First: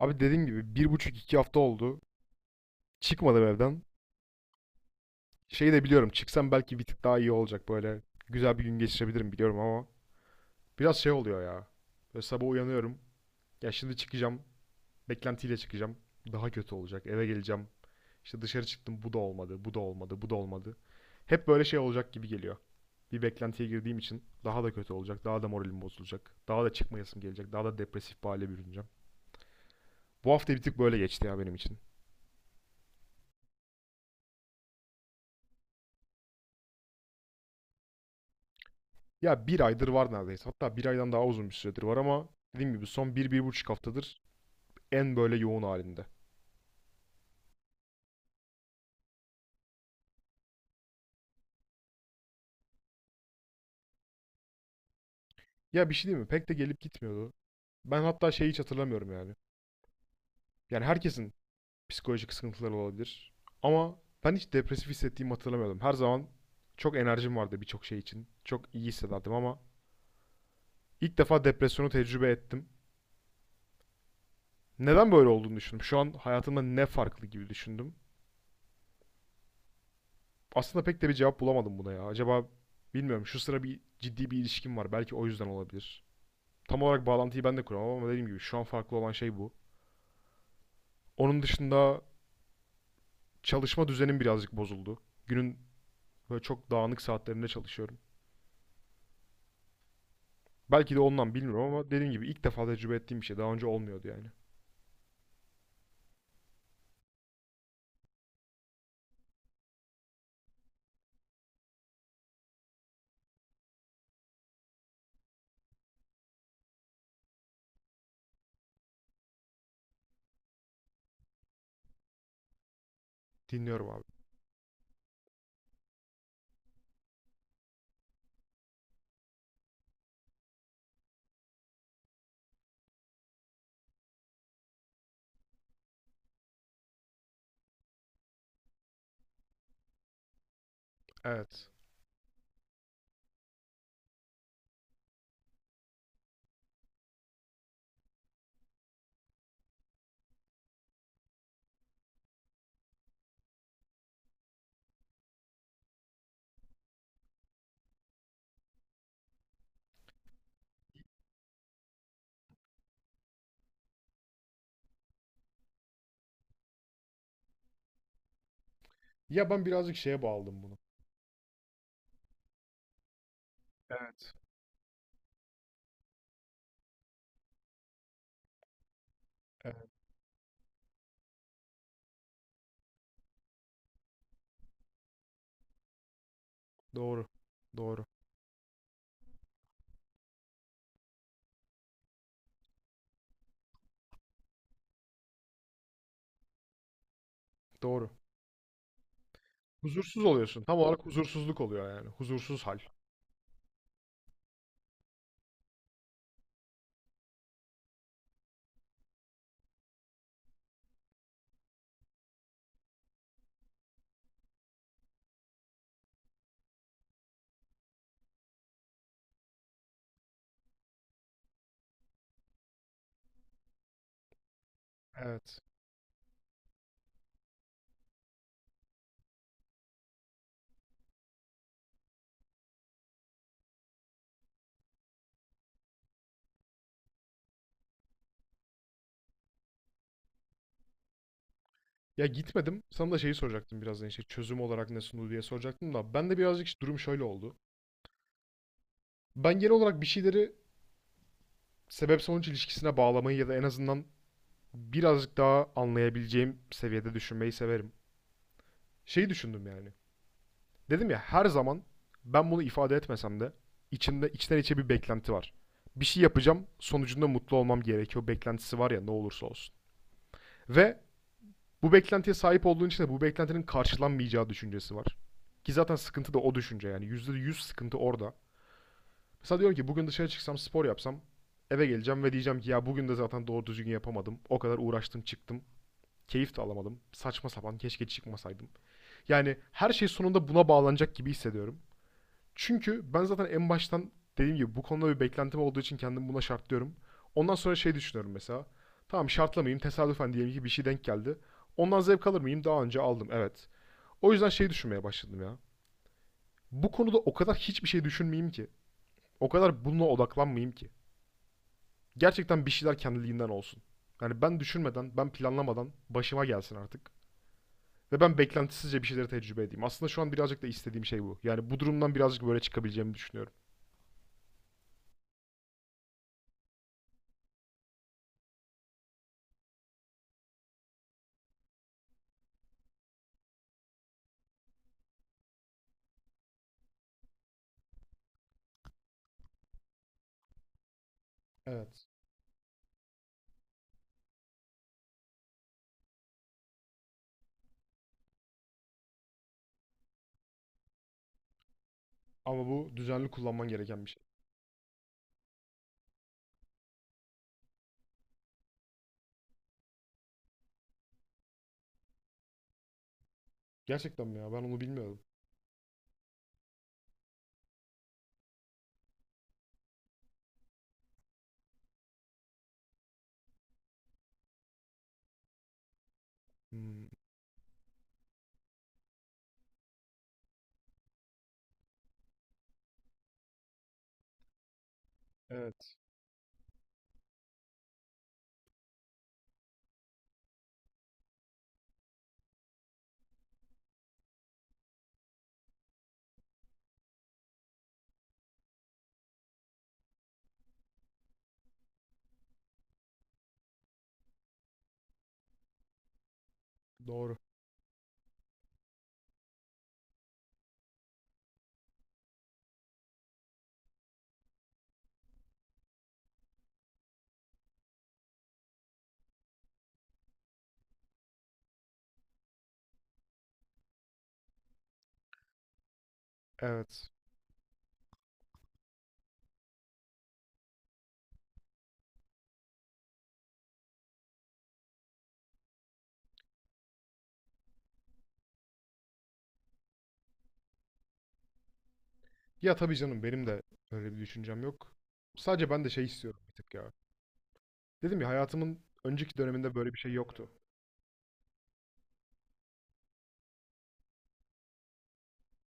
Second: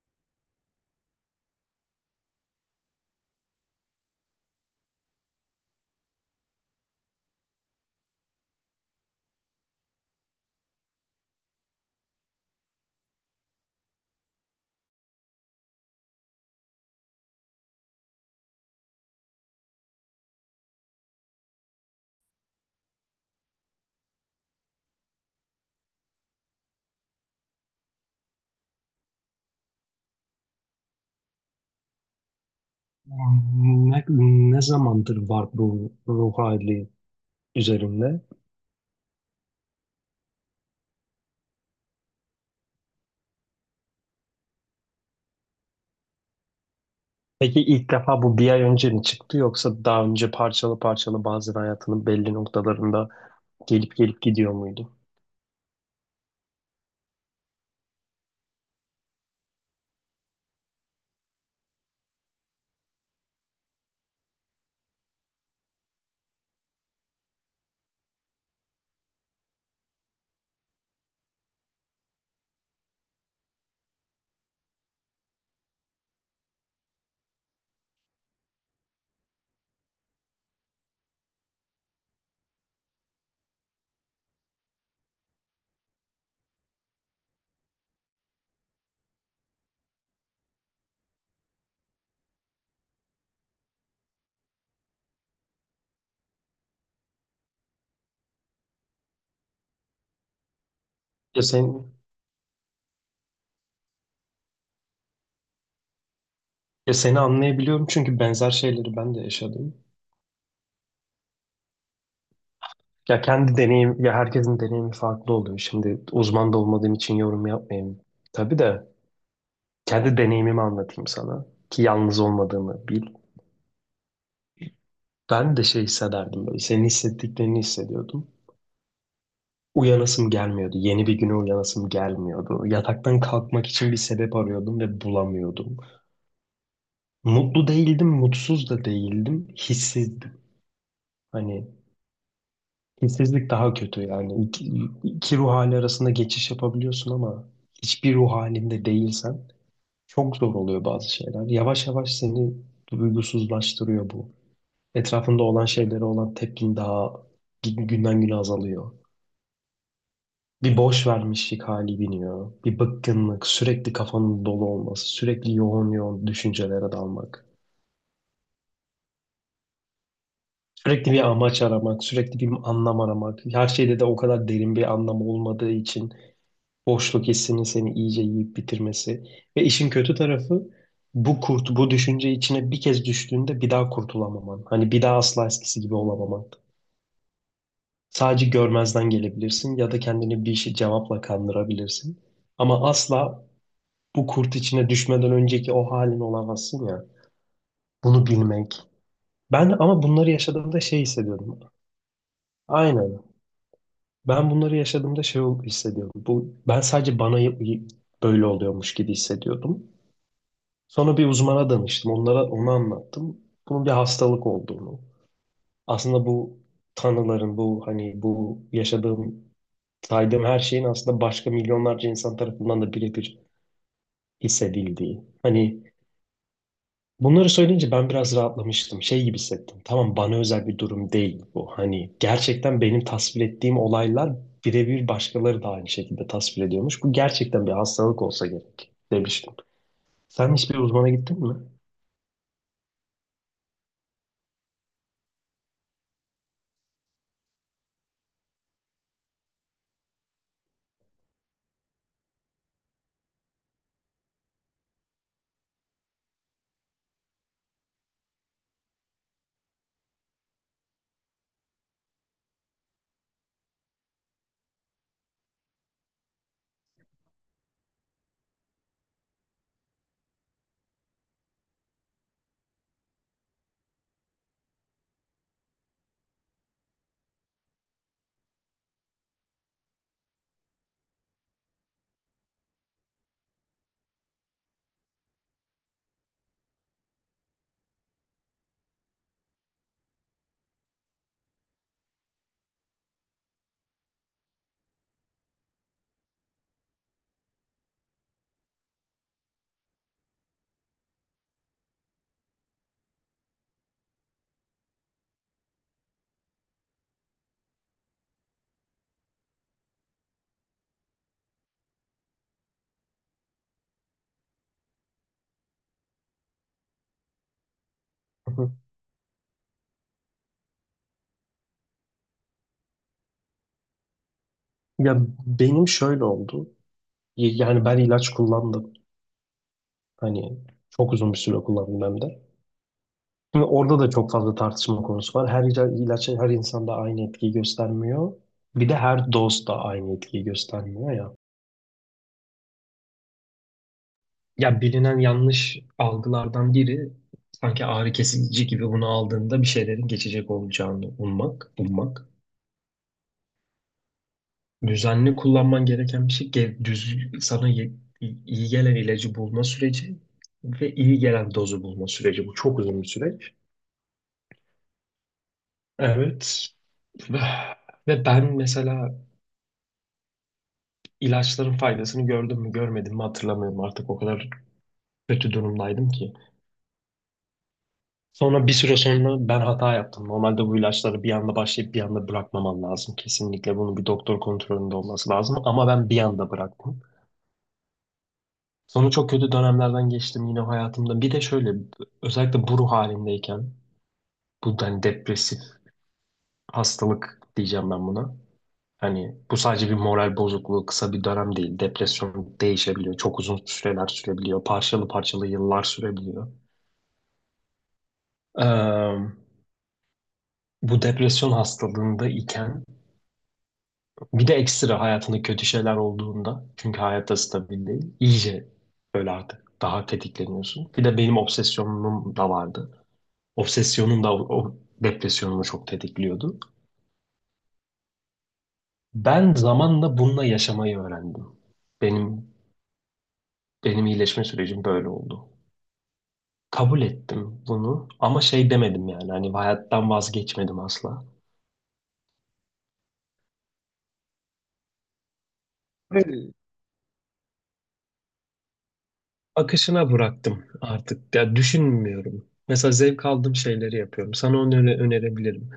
Abi dediğim gibi bir buçuk iki hafta oldu. Çıkmadım evden. Şeyi de biliyorum çıksam belki bir tık daha iyi olacak böyle. Güzel bir gün geçirebilirim biliyorum ama biraz şey oluyor ya. Böyle sabah uyanıyorum. Ya şimdi çıkacağım. Beklentiyle çıkacağım. Daha kötü olacak. Eve geleceğim. İşte dışarı çıktım bu da olmadı, bu da olmadı, bu da olmadı. Hep böyle şey olacak gibi geliyor. Bir beklentiye girdiğim için daha da kötü olacak, daha da moralim bozulacak, daha da çıkmayasım gelecek, daha da depresif bir hale bürüneceğim. Bu hafta bir tık böyle geçti ya benim için. Ne, ne zamandır var bu ruh hali üzerinde? Ya bir aydır var neredeyse. Hatta bir aydan daha uzun bir süredir var ama dediğim gibi son bir, bir buçuk haftadır en böyle yoğun halinde. Peki ilk defa bu bir ay önce mi çıktı yoksa daha önce parçalı parçalı bazen hayatının belli noktalarında gelip gelip gidiyor muydu? Ya bir şey değil mi? Pek de gelip gitmiyordu. Ben hatta şeyi hiç hatırlamıyorum yani. Yani herkesin psikolojik sıkıntıları olabilir. Ama ben hiç depresif hissettiğimi hatırlamıyordum. Her zaman çok enerjim vardı birçok şey için. Çok iyi hissederdim ama ilk defa depresyonu tecrübe ettim. Neden böyle olduğunu düşündüm. Şu an hayatımda ne farklı gibi düşündüm. Aslında pek de bir cevap bulamadım buna ya. Acaba bilmiyorum şu sıra bir ciddi bir ilişkim var. Belki o yüzden olabilir. Tam olarak bağlantıyı ben de kuramam ama dediğim gibi şu an farklı olan şey bu. Onun dışında çalışma düzenim birazcık bozuldu. Günün böyle çok dağınık saatlerinde çalışıyorum. Belki de ondan Ya sen bilmiyorum ama dediğim gibi ilk defa tecrübe ettiğim bir şey. Daha önce olmuyordu yani. Ya seni anlayabiliyorum çünkü benzer şeyleri ben de yaşadım. Ya kendi deneyim ya herkesin deneyimi farklı oluyor. Şimdi uzman da olmadığım için yorum yapmayayım. Tabii de kendi deneyimimi anlatayım sana ki yalnız olmadığını bil. Dinliyorum abi. Ben de şey hissederdim, böyle senin hissettiklerini hissediyordum. Uyanasım gelmiyordu. Yeni bir güne uyanasım gelmiyordu. Yataktan kalkmak için bir sebep arıyordum ve bulamıyordum. Mutlu değildim, mutsuz da değildim. Hissizdim. Evet. Hani hissizlik daha kötü yani. İki ruh hali arasında geçiş yapabiliyorsun ama hiçbir ruh halinde değilsen çok zor oluyor bazı şeyler. Yavaş yavaş seni duygusuzlaştırıyor bu. Etrafında olan şeylere olan tepkin daha günden güne azalıyor. Bir boş vermişlik hali biniyor. Bir bıkkınlık, sürekli kafanın dolu olması, sürekli yoğun yoğun düşüncelere dalmak. Ya ben birazcık şeye bağladım bunu. Sürekli bir amaç aramak, sürekli bir anlam aramak. Her şeyde de o Evet. kadar derin bir anlam olmadığı için boşluk hissinin seni iyice yiyip bitirmesi. Ve Evet. işin kötü tarafı, bu kurt, bu düşünce içine bir kez düştüğünde bir daha kurtulamaman. Hani bir daha asla eskisi gibi olamaman. Doğru. Doğru. Sadece görmezden gelebilirsin ya da kendini bir şey cevapla kandırabilirsin. Ama asla bu kurt içine düşmeden önceki o halin olamazsın ya. Doğru. Bunu bilmek. Ben ama Huzursuz bunları oluyorsun. Tam yaşadığımda şey olarak huzursuzluk hissediyordum. oluyor yani. Huzursuz hal. Aynen. Ben bunları yaşadığımda şey hissediyordum. Bu, ben sadece bana böyle oluyormuş gibi hissediyordum. Sonra bir uzmana danıştım. Onlara onu anlattım. Bunun bir hastalık olduğunu. Aslında bu tanıların, bu hani bu yaşadığım, saydığım her şeyin aslında başka milyonlarca insan tarafından da birebir hissedildiği. Evet. Hani bunları söyleyince ben biraz rahatlamıştım. Şey gibi hissettim. Tamam, bana özel bir durum değil bu. Hani gerçekten benim tasvir ettiğim olaylar birebir başkaları da aynı şekilde tasvir ediyormuş. Bu gerçekten bir hastalık olsa gerek demiştim. Sen hiçbir uzmana gittin mi? Ya gitmedim. Sana da şeyi soracaktım birazdan işte çözüm olarak ne sundu diye soracaktım da ben de birazcık işte durum şöyle oldu. Ben genel olarak bir şeyleri sebep sonuç ilişkisine bağlamayı ya da en azından birazcık daha anlayabileceğim seviyede düşünmeyi severim. Şeyi düşündüm yani. Dedim ya her zaman ben bunu ifade etmesem de içimde içten içe bir beklenti var. Bir şey yapacağım, sonucunda mutlu olmam gerekiyor beklentisi var ya ne olursa olsun. Ve bu beklentiye sahip olduğun için de bu beklentinin karşılanmayacağı düşüncesi var. Ki zaten sıkıntı da o düşünce yani. Yüzde yüz sıkıntı orada. Mesela diyorum ki bugün dışarı çıksam spor yapsam eve geleceğim ve diyeceğim ki ya bugün de zaten doğru düzgün yapamadım. O kadar uğraştım çıktım. Keyif de alamadım. Saçma sapan keşke çıkmasaydım. Yani her şey sonunda buna bağlanacak gibi hissediyorum. Çünkü ben zaten en baştan dediğim gibi bu konuda bir beklentim olduğu için kendimi buna şartlıyorum. Ondan sonra şey düşünüyorum mesela. Tamam şartlamayayım tesadüfen diyelim ki bir şey denk geldi. Ondan zevk alır mıyım? Daha önce aldım evet. O yüzden şey düşünmeye başladım ya. Bu konuda o kadar hiçbir şey düşünmeyeyim ki. O kadar bununla odaklanmayayım ki. Gerçekten bir şeyler kendiliğinden olsun. Yani ben düşünmeden, ben planlamadan başıma gelsin artık. Ve ben Hı hı. beklentisizce bir şeyleri tecrübe edeyim. Aslında şu an birazcık da istediğim şey bu. Yani bu durumdan birazcık böyle çıkabileceğimi düşünüyorum. Ya benim şöyle oldu. Yani ben ilaç kullandım. Hani çok uzun bir süre kullandım hem de. Şimdi orada da çok fazla tartışma konusu var. Her ilaç her insanda aynı etkiyi göstermiyor. Bir de her doz da aynı etkiyi göstermiyor ya. Evet. Ya bilinen yanlış algılardan biri, sanki ağrı kesici gibi bunu aldığında bir şeylerin geçecek olacağını ummak, ummak. Ama bu düzenli kullanman gereken bir şey. Düzenli kullanman gereken bir şey, iyi gelen ilacı bulma süreci ve iyi gelen dozu bulma süreci. Bu çok uzun bir süreç. Gerçekten mi ya? Ben onu bilmiyordum. Evet. Ve ben mesela ilaçların faydasını gördüm mü görmedim mi hatırlamıyorum artık, o kadar kötü durumdaydım ki. Hmm, Sonra bir süre sonra ben hata yaptım. Normalde bu ilaçları bir anda başlayıp bir anda bırakmaman lazım. Kesinlikle bunun bir doktor kontrolünde olması lazım. Ama evet. ben bir anda bıraktım. Sonra çok kötü dönemlerden geçtim yine hayatımda. Bir de şöyle, özellikle bu ruh halindeyken, bu hani depresif hastalık diyeceğim ben buna. Hani bu sadece bir moral bozukluğu, kısa bir dönem değil. Depresyon değişebiliyor. Çok uzun süreler sürebiliyor. Parçalı parçalı yıllar sürebiliyor. Doğru. Ee, bu depresyon hastalığında iken bir de ekstra hayatında kötü şeyler olduğunda, çünkü hayatta stabil değil, iyice böyle artık daha tetikleniyorsun. Bir de benim obsesyonum da vardı. Obsesyonum da o depresyonumu çok tetikliyordu. Evet. Ben zamanla bununla yaşamayı öğrendim. Benim benim iyileşme sürecim böyle oldu. Kabul ettim bunu ama şey demedim yani, hani hayattan vazgeçmedim asla. Ya tabii canım benim de öyle bir düşüncem yok. Sadece ben de şey istiyorum bir tık ya. Dedim ya hayatımın önceki döneminde böyle bir Akışına şey yoktu. bıraktım artık. Ya düşünmüyorum. Mesela zevk aldığım şeyleri yapıyorum. Sana onu önerebilirim.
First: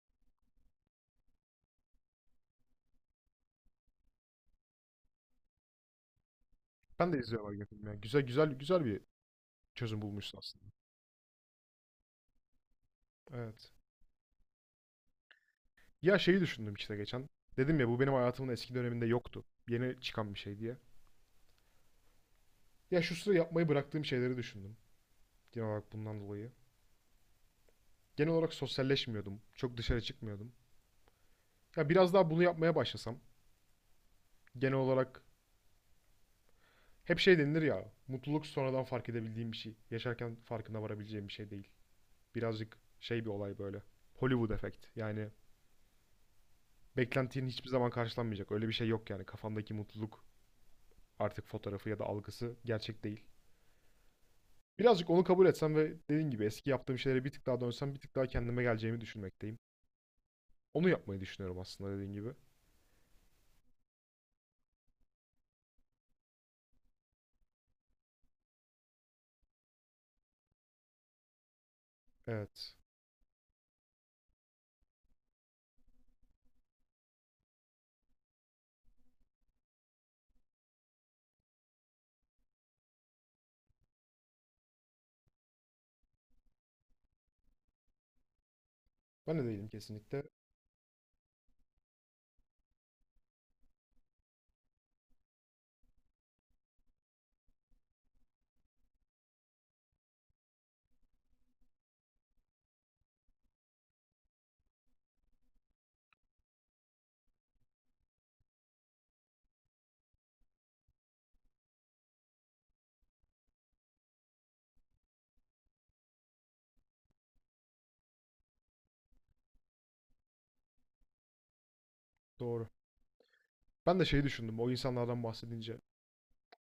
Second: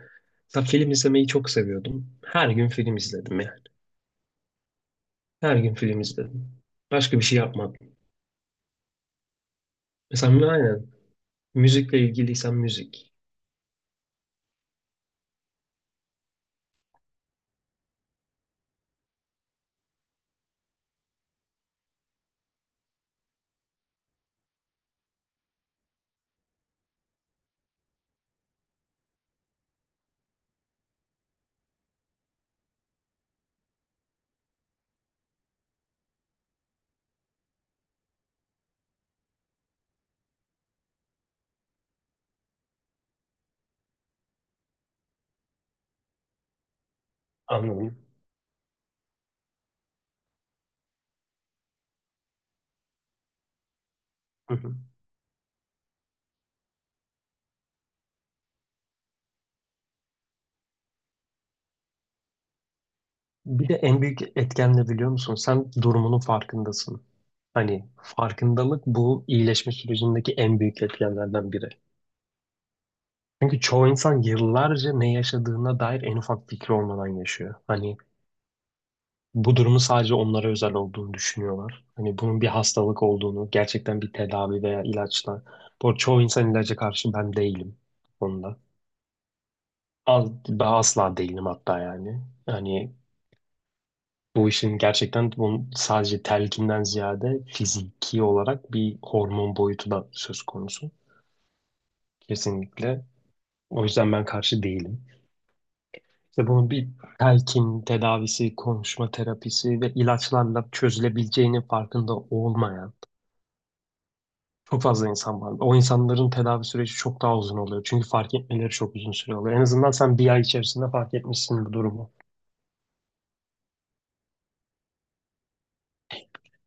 Mesela film izlemeyi çok seviyordum. Her gün film izledim yani. Her gün film izledim. Ben de Başka bir şey izliyorum Argen yapmadım. ya. Güzel güzel güzel bir çözüm bulmuşsun Mesela aslında. aynen, müzikle ilgiliysen müzik. Evet. Ya şeyi düşündüm işte geçen. Dedim ya bu benim hayatımın eski döneminde yoktu. Yeni çıkan bir şey diye. Ya şu sıra yapmayı bıraktığım şeyleri düşündüm. Genel olarak bundan dolayı. Genel olarak sosyalleşmiyordum. Çok dışarı çıkmıyordum. Ya biraz daha bunu yapmaya başlasam. Genel olarak hep şey denilir ya. Mutluluk sonradan fark edebildiğim bir şey. Yaşarken farkına varabileceğim bir şey değil. Birazcık şey bir olay böyle. Hollywood efekt. Yani beklentinin hiçbir zaman Anladım. karşılanmayacak. Öyle bir şey yok yani. Kafamdaki mutluluk artık fotoğrafı ya da algısı gerçek değil. Hı hı. Birazcık onu kabul etsem ve dediğim gibi eski yaptığım şeylere bir tık daha dönsem bir tık daha kendime geleceğimi düşünmekteyim. Onu yapmayı düşünüyorum aslında dediğim gibi. Bir de en büyük etken ne biliyor musun? Sen durumunun farkındasın. Hani farkındalık bu iyileşme sürecindeki en büyük etkenlerden biri. Evet. Çünkü çoğu insan yıllarca ne yaşadığına dair en ufak fikri olmadan yaşıyor. Hani bu durumu sadece onlara özel olduğunu düşünüyorlar. Hani bunun bir hastalık olduğunu, gerçekten bir tedavi veya ilaçla. Bu arada çoğu insan ilaca karşı, ben değilim bu konuda. Ben de değilim kesinlikle. Ben asla değilim hatta yani. Hani bu işin gerçekten, bunun sadece telkinden ziyade fiziki olarak bir hormon boyutu da söz konusu. Kesinlikle. O yüzden ben karşı değilim. İşte bunun bir telkin tedavisi, konuşma terapisi ve ilaçlarla çözülebileceğinin farkında olmayan çok fazla insan var. O insanların tedavi süreci çok daha uzun oluyor. Çünkü fark etmeleri çok uzun süre oluyor. En azından sen bir ay içerisinde fark etmişsin bu durumu. Doğru. Ben de şeyi düşündüm o insanlardan bahsedince.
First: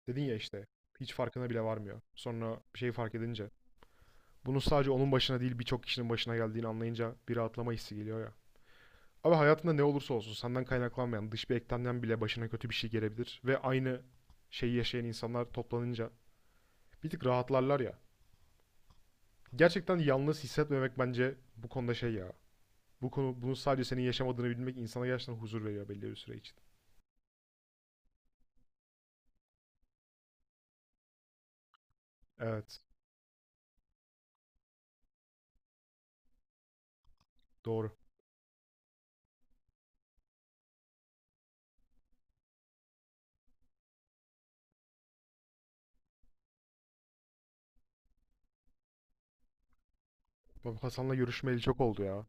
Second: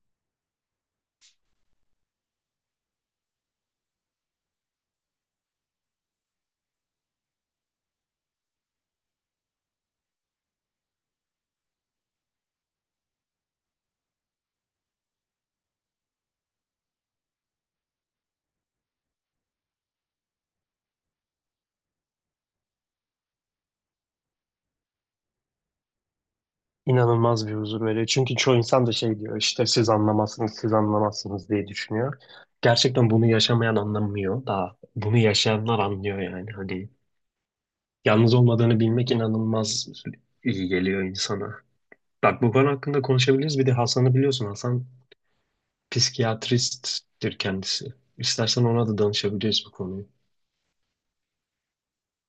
Dedin ya işte hiç farkına bile varmıyor. Sonra bir şeyi fark edince. Bunun sadece onun başına değil birçok kişinin başına geldiğini anlayınca bir rahatlama hissi geliyor ya. Abi hayatında ne olursa olsun senden kaynaklanmayan dış bir eklemden bile başına kötü bir şey gelebilir. Ve aynı şeyi yaşayan insanlar toplanınca bir tık rahatlarlar ya. Gerçekten yalnız hissetmemek bence bu konuda şey ya. Bu konu bunu sadece senin yaşamadığını bilmek insana gerçekten huzur veriyor belli bir süre için. İnanılmaz bir huzur veriyor. Çünkü çoğu insan da şey diyor işte, siz anlamazsınız, siz anlamazsınız diye düşünüyor. Evet, Gerçekten bunu yaşamayan anlamıyor da bunu yaşayanlar anlıyor yani. Hani doğru. yalnız olmadığını bilmek inanılmaz iyi geliyor insana. Bak, bu konu hakkında konuşabiliriz. Bir de Hasan'ı biliyorsun. Hasan psikiyatristtir kendisi. İstersen ona da danışabiliriz bu konuyu. Bak Hasan'la görüşmeyeli çok oldu ya.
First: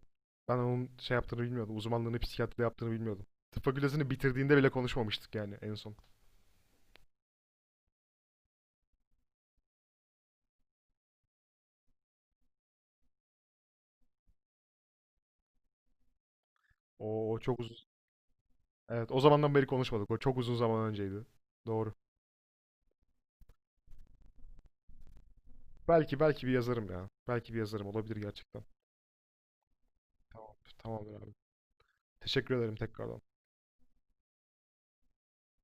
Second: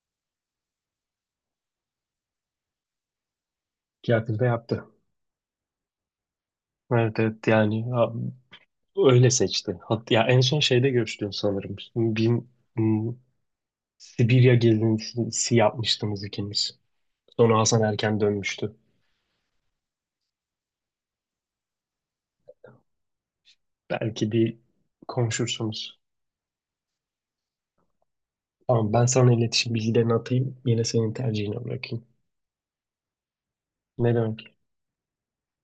Ben onun şey yaptığını bilmiyordum. Uzmanlığını psikiyatride yaptığını bilmiyordum. Tıp fakültesini Psikiyatri de bitirdiğinde bile yaptı. konuşmamıştık yani en son. Evet, evet, yani ha, öyle seçti. Hat ya en son şeyde görüştün sanırım. M, Sibirya gezintisi yapmıştınız ikiniz. O, o Sonra çok uzun. Hasan erken dönmüştü. Evet, o zamandan beri konuşmadık. O çok uzun zaman önceydi. Doğru. Belki bir konuşursunuz. Belki belki bir yazarım ya. Belki bir yazarım olabilir gerçekten. Tamam, ben sana iletişim bilgilerini Tamam, atayım. Yine tamamdır senin abi. tercihine bırakayım. Teşekkür ederim tekrardan. Ne demek?